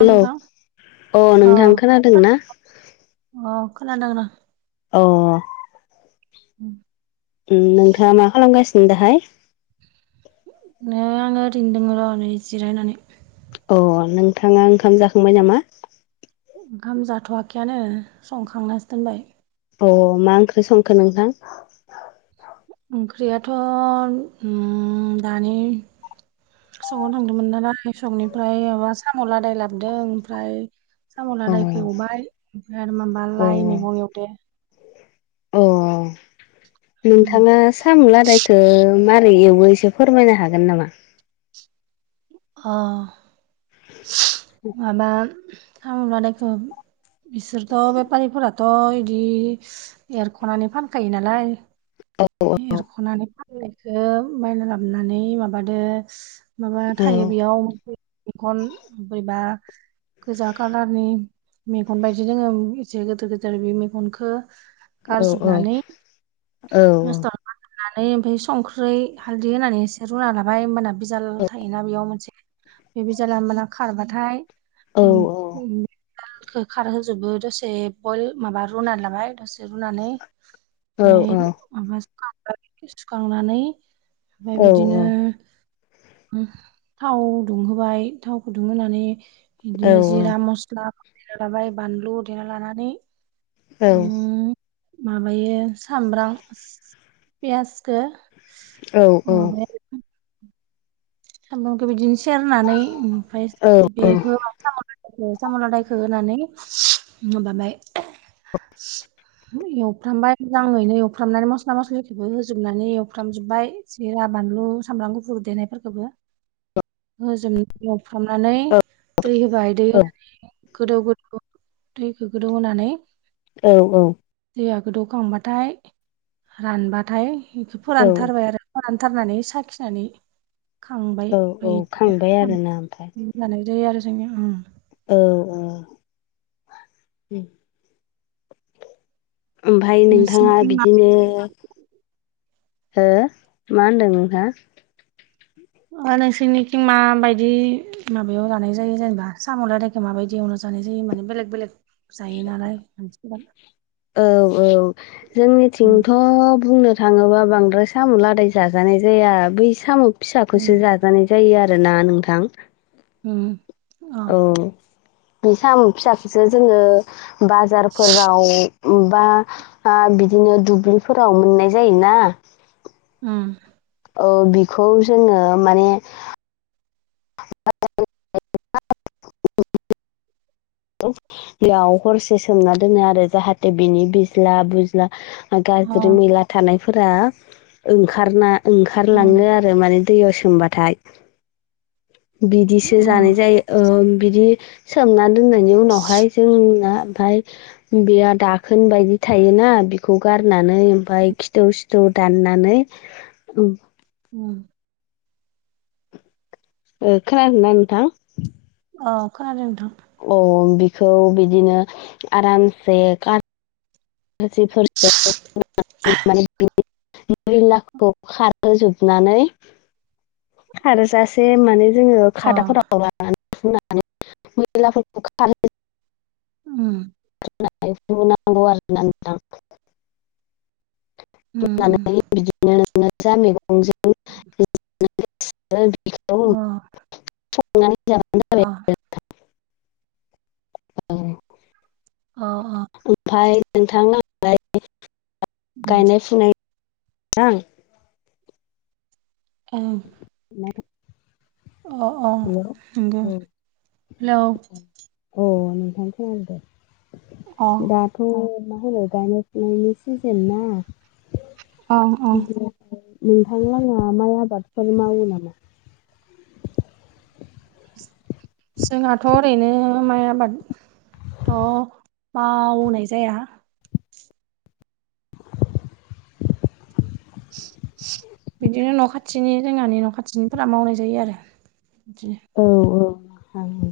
औ हेल' नोंथां अ नोंथां खोनादोंना? अ खोनादों र'? अ उ नोंथाङा मा खालामगासिनो दाहाय? नो आङो ओरैनोदों र' नरै जिरायनानै अ नोंथाङा ओंखाम जाखांबाय नामा? ओंखाम जाथ'वाखैयानो संखांनासो दोनबाय। अ मा ओंख्रि संखो नोंथां? ओंख्रियाथ' उम दानि सङाव थांदोंमोन नालाय संनिफ्राय माबा साम' लादाय लाबोदों ओमफ्राय अ साम'लादायखौ एवबाय ओमफ्राय आरो माबा अ लाइ मैगं एवदो। अ उम नोंथाङा साम' लादाय थो माबारै एवो एसे फोरमायनो हागोन नामा? अ माबा साम' लादायखौ बिसोरथ' बेफारिफोराथ' बिदि एरख'नानै फानखायो नालाय औ औ एरख'नानै फाननायखौ बायना लाबोनानै माबादो माबा औ थायो बेयाव मंखन बैबा गोजा कालारनि मेगन बायदि जोङो एसे गोदोर गोदेर बे मेगनखो औ गारजोबनानै औ [inaudible] ओमफाय संख्रि हालदै होनानै एसे रुना लाबाय ओमबाना बिजाल थायोना बेयाव मोनसे बे बिजाला ओमबाना खारबाथाय औ उम उम दालखौ खारहोजोबो दसे बयल माबा रुनानै लाबाय दसे रुनानै औ [unintelligible] माबा सुखां सुखांनानै ओमफाय औ बिदिनो थाव दुंहोबाय थावखौ दुंहोनानै बिदिनो जिरा मस्ला देना लाबाय बानलु देना लानानै औ उम, माबायो सामब्राम पियासदो औ औ। सामब्रामखौ बिदिनो सेरनानै ओमफ्राय बेखौ म साम' साम'लादायखौ होनानै माबाबाय एवफ्रामबाय मोजाङैनो एवफ्रामनानै मस्ला मस्लिखौबो होजोबनानै एवफ्रामजोबबाय सिरा बानलु सामब्राम गुफुर देनायफोरखौबो होजोबनानै एवफ्रामनानै दै होबाय दै होनानै गोदौ गोदौ दैखौ गोदौ होनानै औ औ दैया गोदौखांबाथाय रानबाथाय बेखौ औ फोरानथारबाय आरो। फोरानथारनानै साखिनानै खांबाय औ ओमफाय औ खांबाय आरोना ओमफ्राय बिदिनो लानाय जायो आरो जोंङो औ बुङो ओमफाय नोंथाङा नोंसिनिथिं बिदिनो माबायदि हो मा होनदों नोंथां? नोंसोरनिखिं मा बायदि माबायाव जानाय जायो जेनेबा साम'लदायखो माबायदियाव एवना जानाय जायो माने बेलेग बेलेग जायो नालाय औ औ उम जोंनिथिंथ' बुंनो थाङोबा बांद्राय सामु लादाय जाजानाय जाया बै साम उम फिसाखौसो जानाय जायो आरोना नोंथां। उम अ औ बे सामु फिसाखोसो जोङो बाजारफोराव बा बिदिनो दुब्लिफोराव मोननाय जायोना उम औ बिखौ जोङो माने याव हरसे सोमना दोनो आरो जाहाथे बिनि बिज्ला बुज्ला अ गाज्रि मैला थानायफोरा ओंखारना उम ओंखारलाङो आरो माने दैयाव सोमबाथाय बिदिसो जानाय अ जायो ओ बिदि सोमना दोननायनि उनावहाय जोंना ओमफाय बेया दाखोन बायदि थायोना बेखौ गारनानै ओमफाय खिथौ सिथौ दाननानै उम उम खोनादोंना नोंथां? औ खोनादो नोंथां। अ बिखौ बिदिनो आरामसे माखासेफोर माने [unintelligible] मैलाखौ खारहोजोबनानै खारजासे माने जोङो अ खादाफोराव लानानै हुनानै मैलाफोरखौ [unintelligible] उम [unintelligible] नांगौ आरोना नोंथां उम उम नानै बिदिनो नोङो मैगंजों अ [unintelligible] [unintelligible] अ। अ अ। ओमफाय नोंथां उम [unintelligible] औ। [unintelligible] अ अ हेल' नंगौ औ हेलौ औ नोंथां खोनादो। अ दाथ' मा होनो गायनाय फुनायनि सिजोन ना अ अ नोंथां मोनहा माइ आबादफोर मावो नामा? जोंहाथ' ओरैनो माइ आबाद थ' मावनाय जाया [inaudible] बिदिनो न' खाथिनि जोंहानि न' खाथिनिफोरा मावनाय जायो आरो बिदिनो। औ औ नोंथां नंगौ।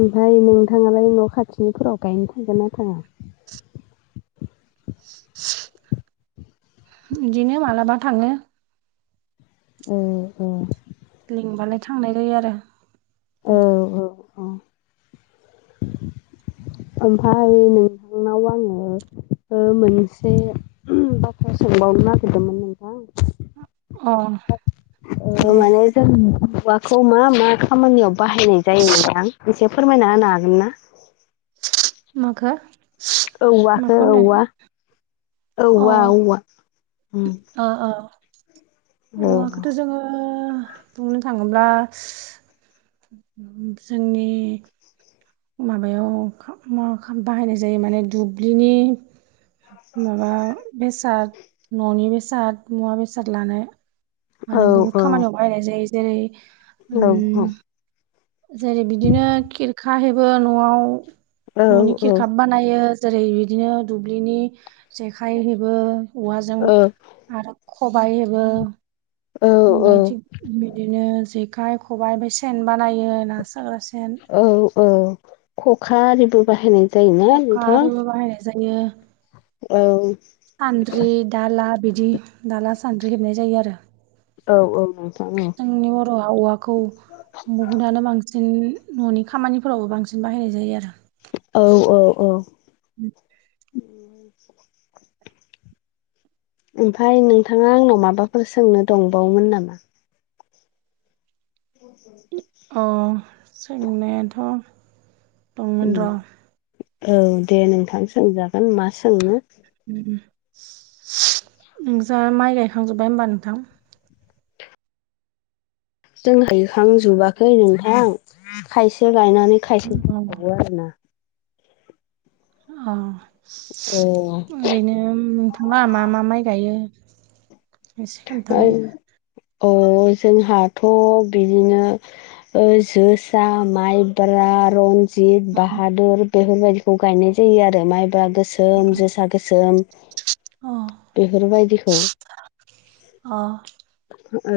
ओमफ्राय नोंथाङालाय न' खाथिनिफोराव गायनो थागोन ना थाङा? इदिनो मालाबा थाङो। औ औ। लिंबानो थांनाय जायो आरो। औ औ औ। ओमफ्राय नोंथांनाव आङो ओ मोनसे बाथ्रा सोंबावनो नागिरदोंमोन नोंथां। अ। ओ दे माने [unintelligible] औवाखौ मा मा खामानियाव बाहायनाय जायो नोंथां एसे फोरमायना होनो हागोन ना? माखो? औवखौ माखौ होनो औवा औवा औवा उम। औ औ औ औवाखौथ' जोङो बुंनो थाङोब्ला जोंनि माबायाव खाम मा खाम बाहायनाय जायो माने दुब्लिनि माबा बेसाद न'नि बेसाद मुवा बेसाद लानाय औ माने बुहुत खामानियाव बाहायनाय जायो जेरै हेल' औ। उम जेरै बिदिनो खिरखा हेबो न'आव औ न'नि खिरखा बानायो जेरै बिदिनो दुब्लिनि जेखाइ हेबो औवाजों आरो खबाइ हेबो। ओमफाय थिग बिदिनो जेखाइ खबाइ ओमफ्राय सेन बानायो ना साग्रा सेन। औ औ औ खखा आरिबो बाहायनाय जायोना खखा नोंथां आरिबो बाहायनाय औ। सानद्रि दाला बिदि दाला सान्द्रि हेबनाय जायो आरो। औ औ नोंथां औ जोंनि बर'आव औवाखौ बुहुदानो बांसिन न'नि खामानिफोरावबो बांसिन बाहायनाय जायो आरो। औ औ औ। [inaudible] [inaudible] ओमफाय नोंथाङा आंनाव माबाफोर सोंनो दंबावोमोन नामा? [inaudible] अ सोंनायाथ' दंमोन र'। औ दे नोंथां सोंजागोन मा सोंनो। नों जा माइ गायखांजोबबाय होमबा नोंथां? जों [unintelligible] खांजोबाखै नोंथां खायसे लायनानै खायसे अ [unintelligible] बावो आरोना। औ। ओ ओरैनो नोंथाङा मा मा माइ गायो एसे खोन्थालाय? औ जोंहाथ' बिदिनो ओ जोसा, माइब्रा, रन जिब, बाहादुर बेफोरबायाददिखौ गायनाय जायो आरो माइब्रा गोसो दोन जोसा गोसोम अ बेफोरबायदिखौ अ। ओ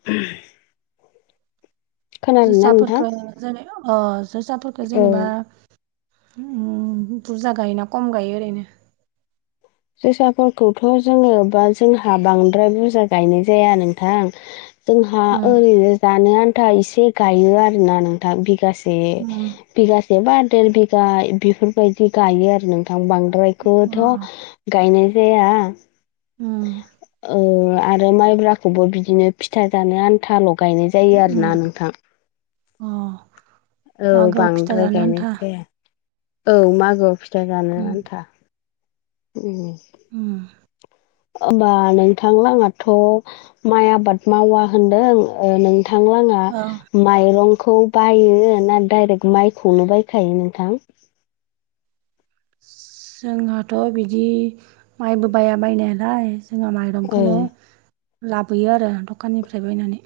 [unintelligible] खोनादोंना नोंथां? जोसाफोरखौ जेनेबा अ जोसाफोरखौ औ जेनेबा उम बुरजा गायोना खम गायो ओरैनो? जोसाफोरखौथ' जोङो बा जोंहा बांद्राय बुरजा गायनाय जाया नोंथां। जोंहा उम ओरैनो जानो आन्था एसे गायो आरोना नोंथां बिगासे। उम बिगासे बा देर बिघा बेफोरबायदि गायो आरो नोंथां बांद्रायखौथ' अ गायनाय जाया। उम। ओ आरो माइब्राखौबो बिदिनो फिथा जानो आन्थाल' गायनाय जायो आरोना उम नोंथां। अ औ मागोआव फिथा बांद्राय जानो गायनाय आन्था जाया। औ मागोआव फिथा जानो उम आन्था। उम। उम। होमबा नोंथां [unintelligible] थ' माइ आबाद मावा होनदों ओ नोंथांलाङा औ माइरंखौ बायो ना डाइरेक्ट माइखौनो बायखायो नोंथां? जोंहाथ' बिदि माइबो बाया बायनायालाय। जोङो औ माइरंखौनो लाबोयो आरो दखाननिफ्राय बायनानै।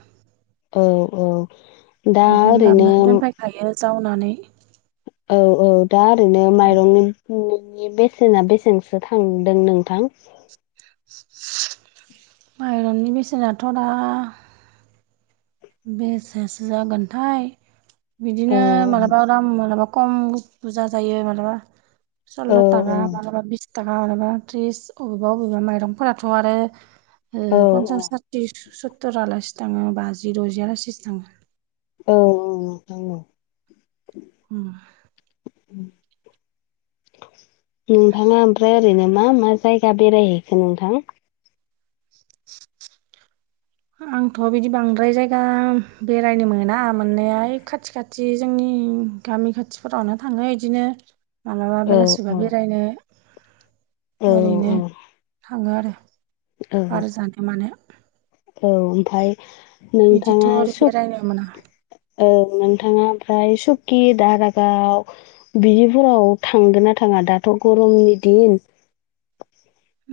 औ औ दा ओरैनो हायो जावनानै औ औ दा ओरैनो माइरंनि नोंनि बेसेना बेसेनसो थांदों नोंथां? माइरननि बेसेनाथ' दा बेसेसो जागोनथाय बिदिनो औ मालाबा दाम मालाबा खम बुजा जायो मानलाबा औ सल्ल' थाखा बिस थाखा मालाबा त्रिस अबेबा अबेबा माइरंफोराथ' आरो ओ पन्सास सा औ थि सत्तरालासि थाङो बाजि द'जि आलासिसो थाङो। औ औ औ। उम। [inaudible] नोंथाङा ओमफ्राय ओरैनो मा मा जायगा बेरायहैखो नोंथां? आंथ' बिदि बांद्राय जायगा बेरायनो मोना मोननाया खाथि खाथि जोंनि गामि खाथिफोरावनो थाङो इदिनो मालाबा औ बेलासिबा बेरायनो औ ओरैनो थाङो आरो। औ बार जानो मानो औ ओमफाय बिदिथ' नोंथाङा ओरै बेरायनो मोना सब औ नोंथाङा ओमफ्राय सुखि, दारागाव बिफोराव थांगोन ना थाङा दाथ' गरमनि दिन?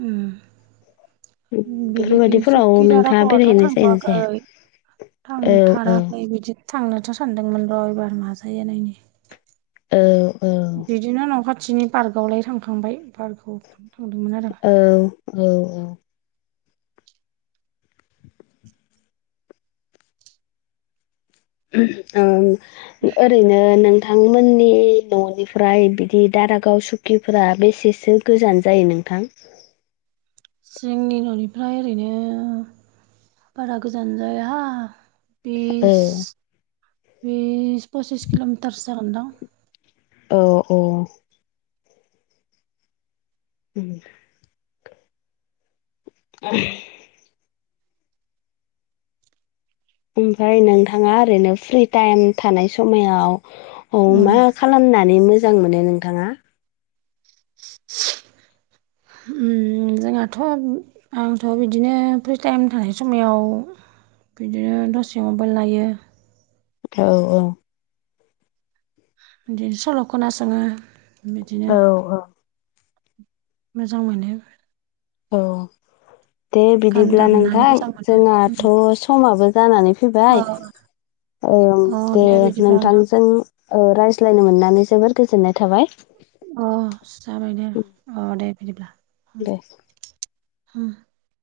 उम। बिदि बेफोरबायदिफोराव सखि नोंथाङा दारागावावथ' बेरायहैनाय जायोना थांथ'आखै। जाया? औ औ थांथाराखै बिदि थांनोथ' सानदोंमोन र' एबार नाजायो नायनिसै। औ औ बिदिनो न' खाथिनि पार्कआवलाय थांखांबाय पार्कआव थांदोंमोन आरो। औ औ औ। ओं ओरैनो नों नोंथांमोननि न'निफ्राय बिदि दारागाव, सुकिफोरा बेसेसो गोजान? जोंनि न'निफ्राय ओरैनो बारा गोजान जाया। औ बिस, बिस पसिस किल'मिटारसो जागोन दां। औ औ। उम [inaudible] ओमफ्राय नोंथाङा ओरैनो फ्रि टाइम थानाय समायाव अ उम मा खालामनानै मोजां मोनो नोंथाङा? उम जोंहाथ' आंथ' बिदिनो फ्रि टाइम थानाय समायाव बिदिनो दसे मबाइल नायो। औ औ। बिदिनो सल' खोनासङो। बिदिनो औ औ। मोजां मोनो। औ दे गान बिदिब्ला दामनानै नोंथां मोजां मोनो उम। जोंहाथ' समाबो जानानै अ फैबाय ओं अ दे बिदिब्ला नोंथां नोंथांजों ओ रायज्लायनो मोननानै जोबोर गोजोननाय थाबाय। अ जाबाय दे अ दे बिदिब्ला। दे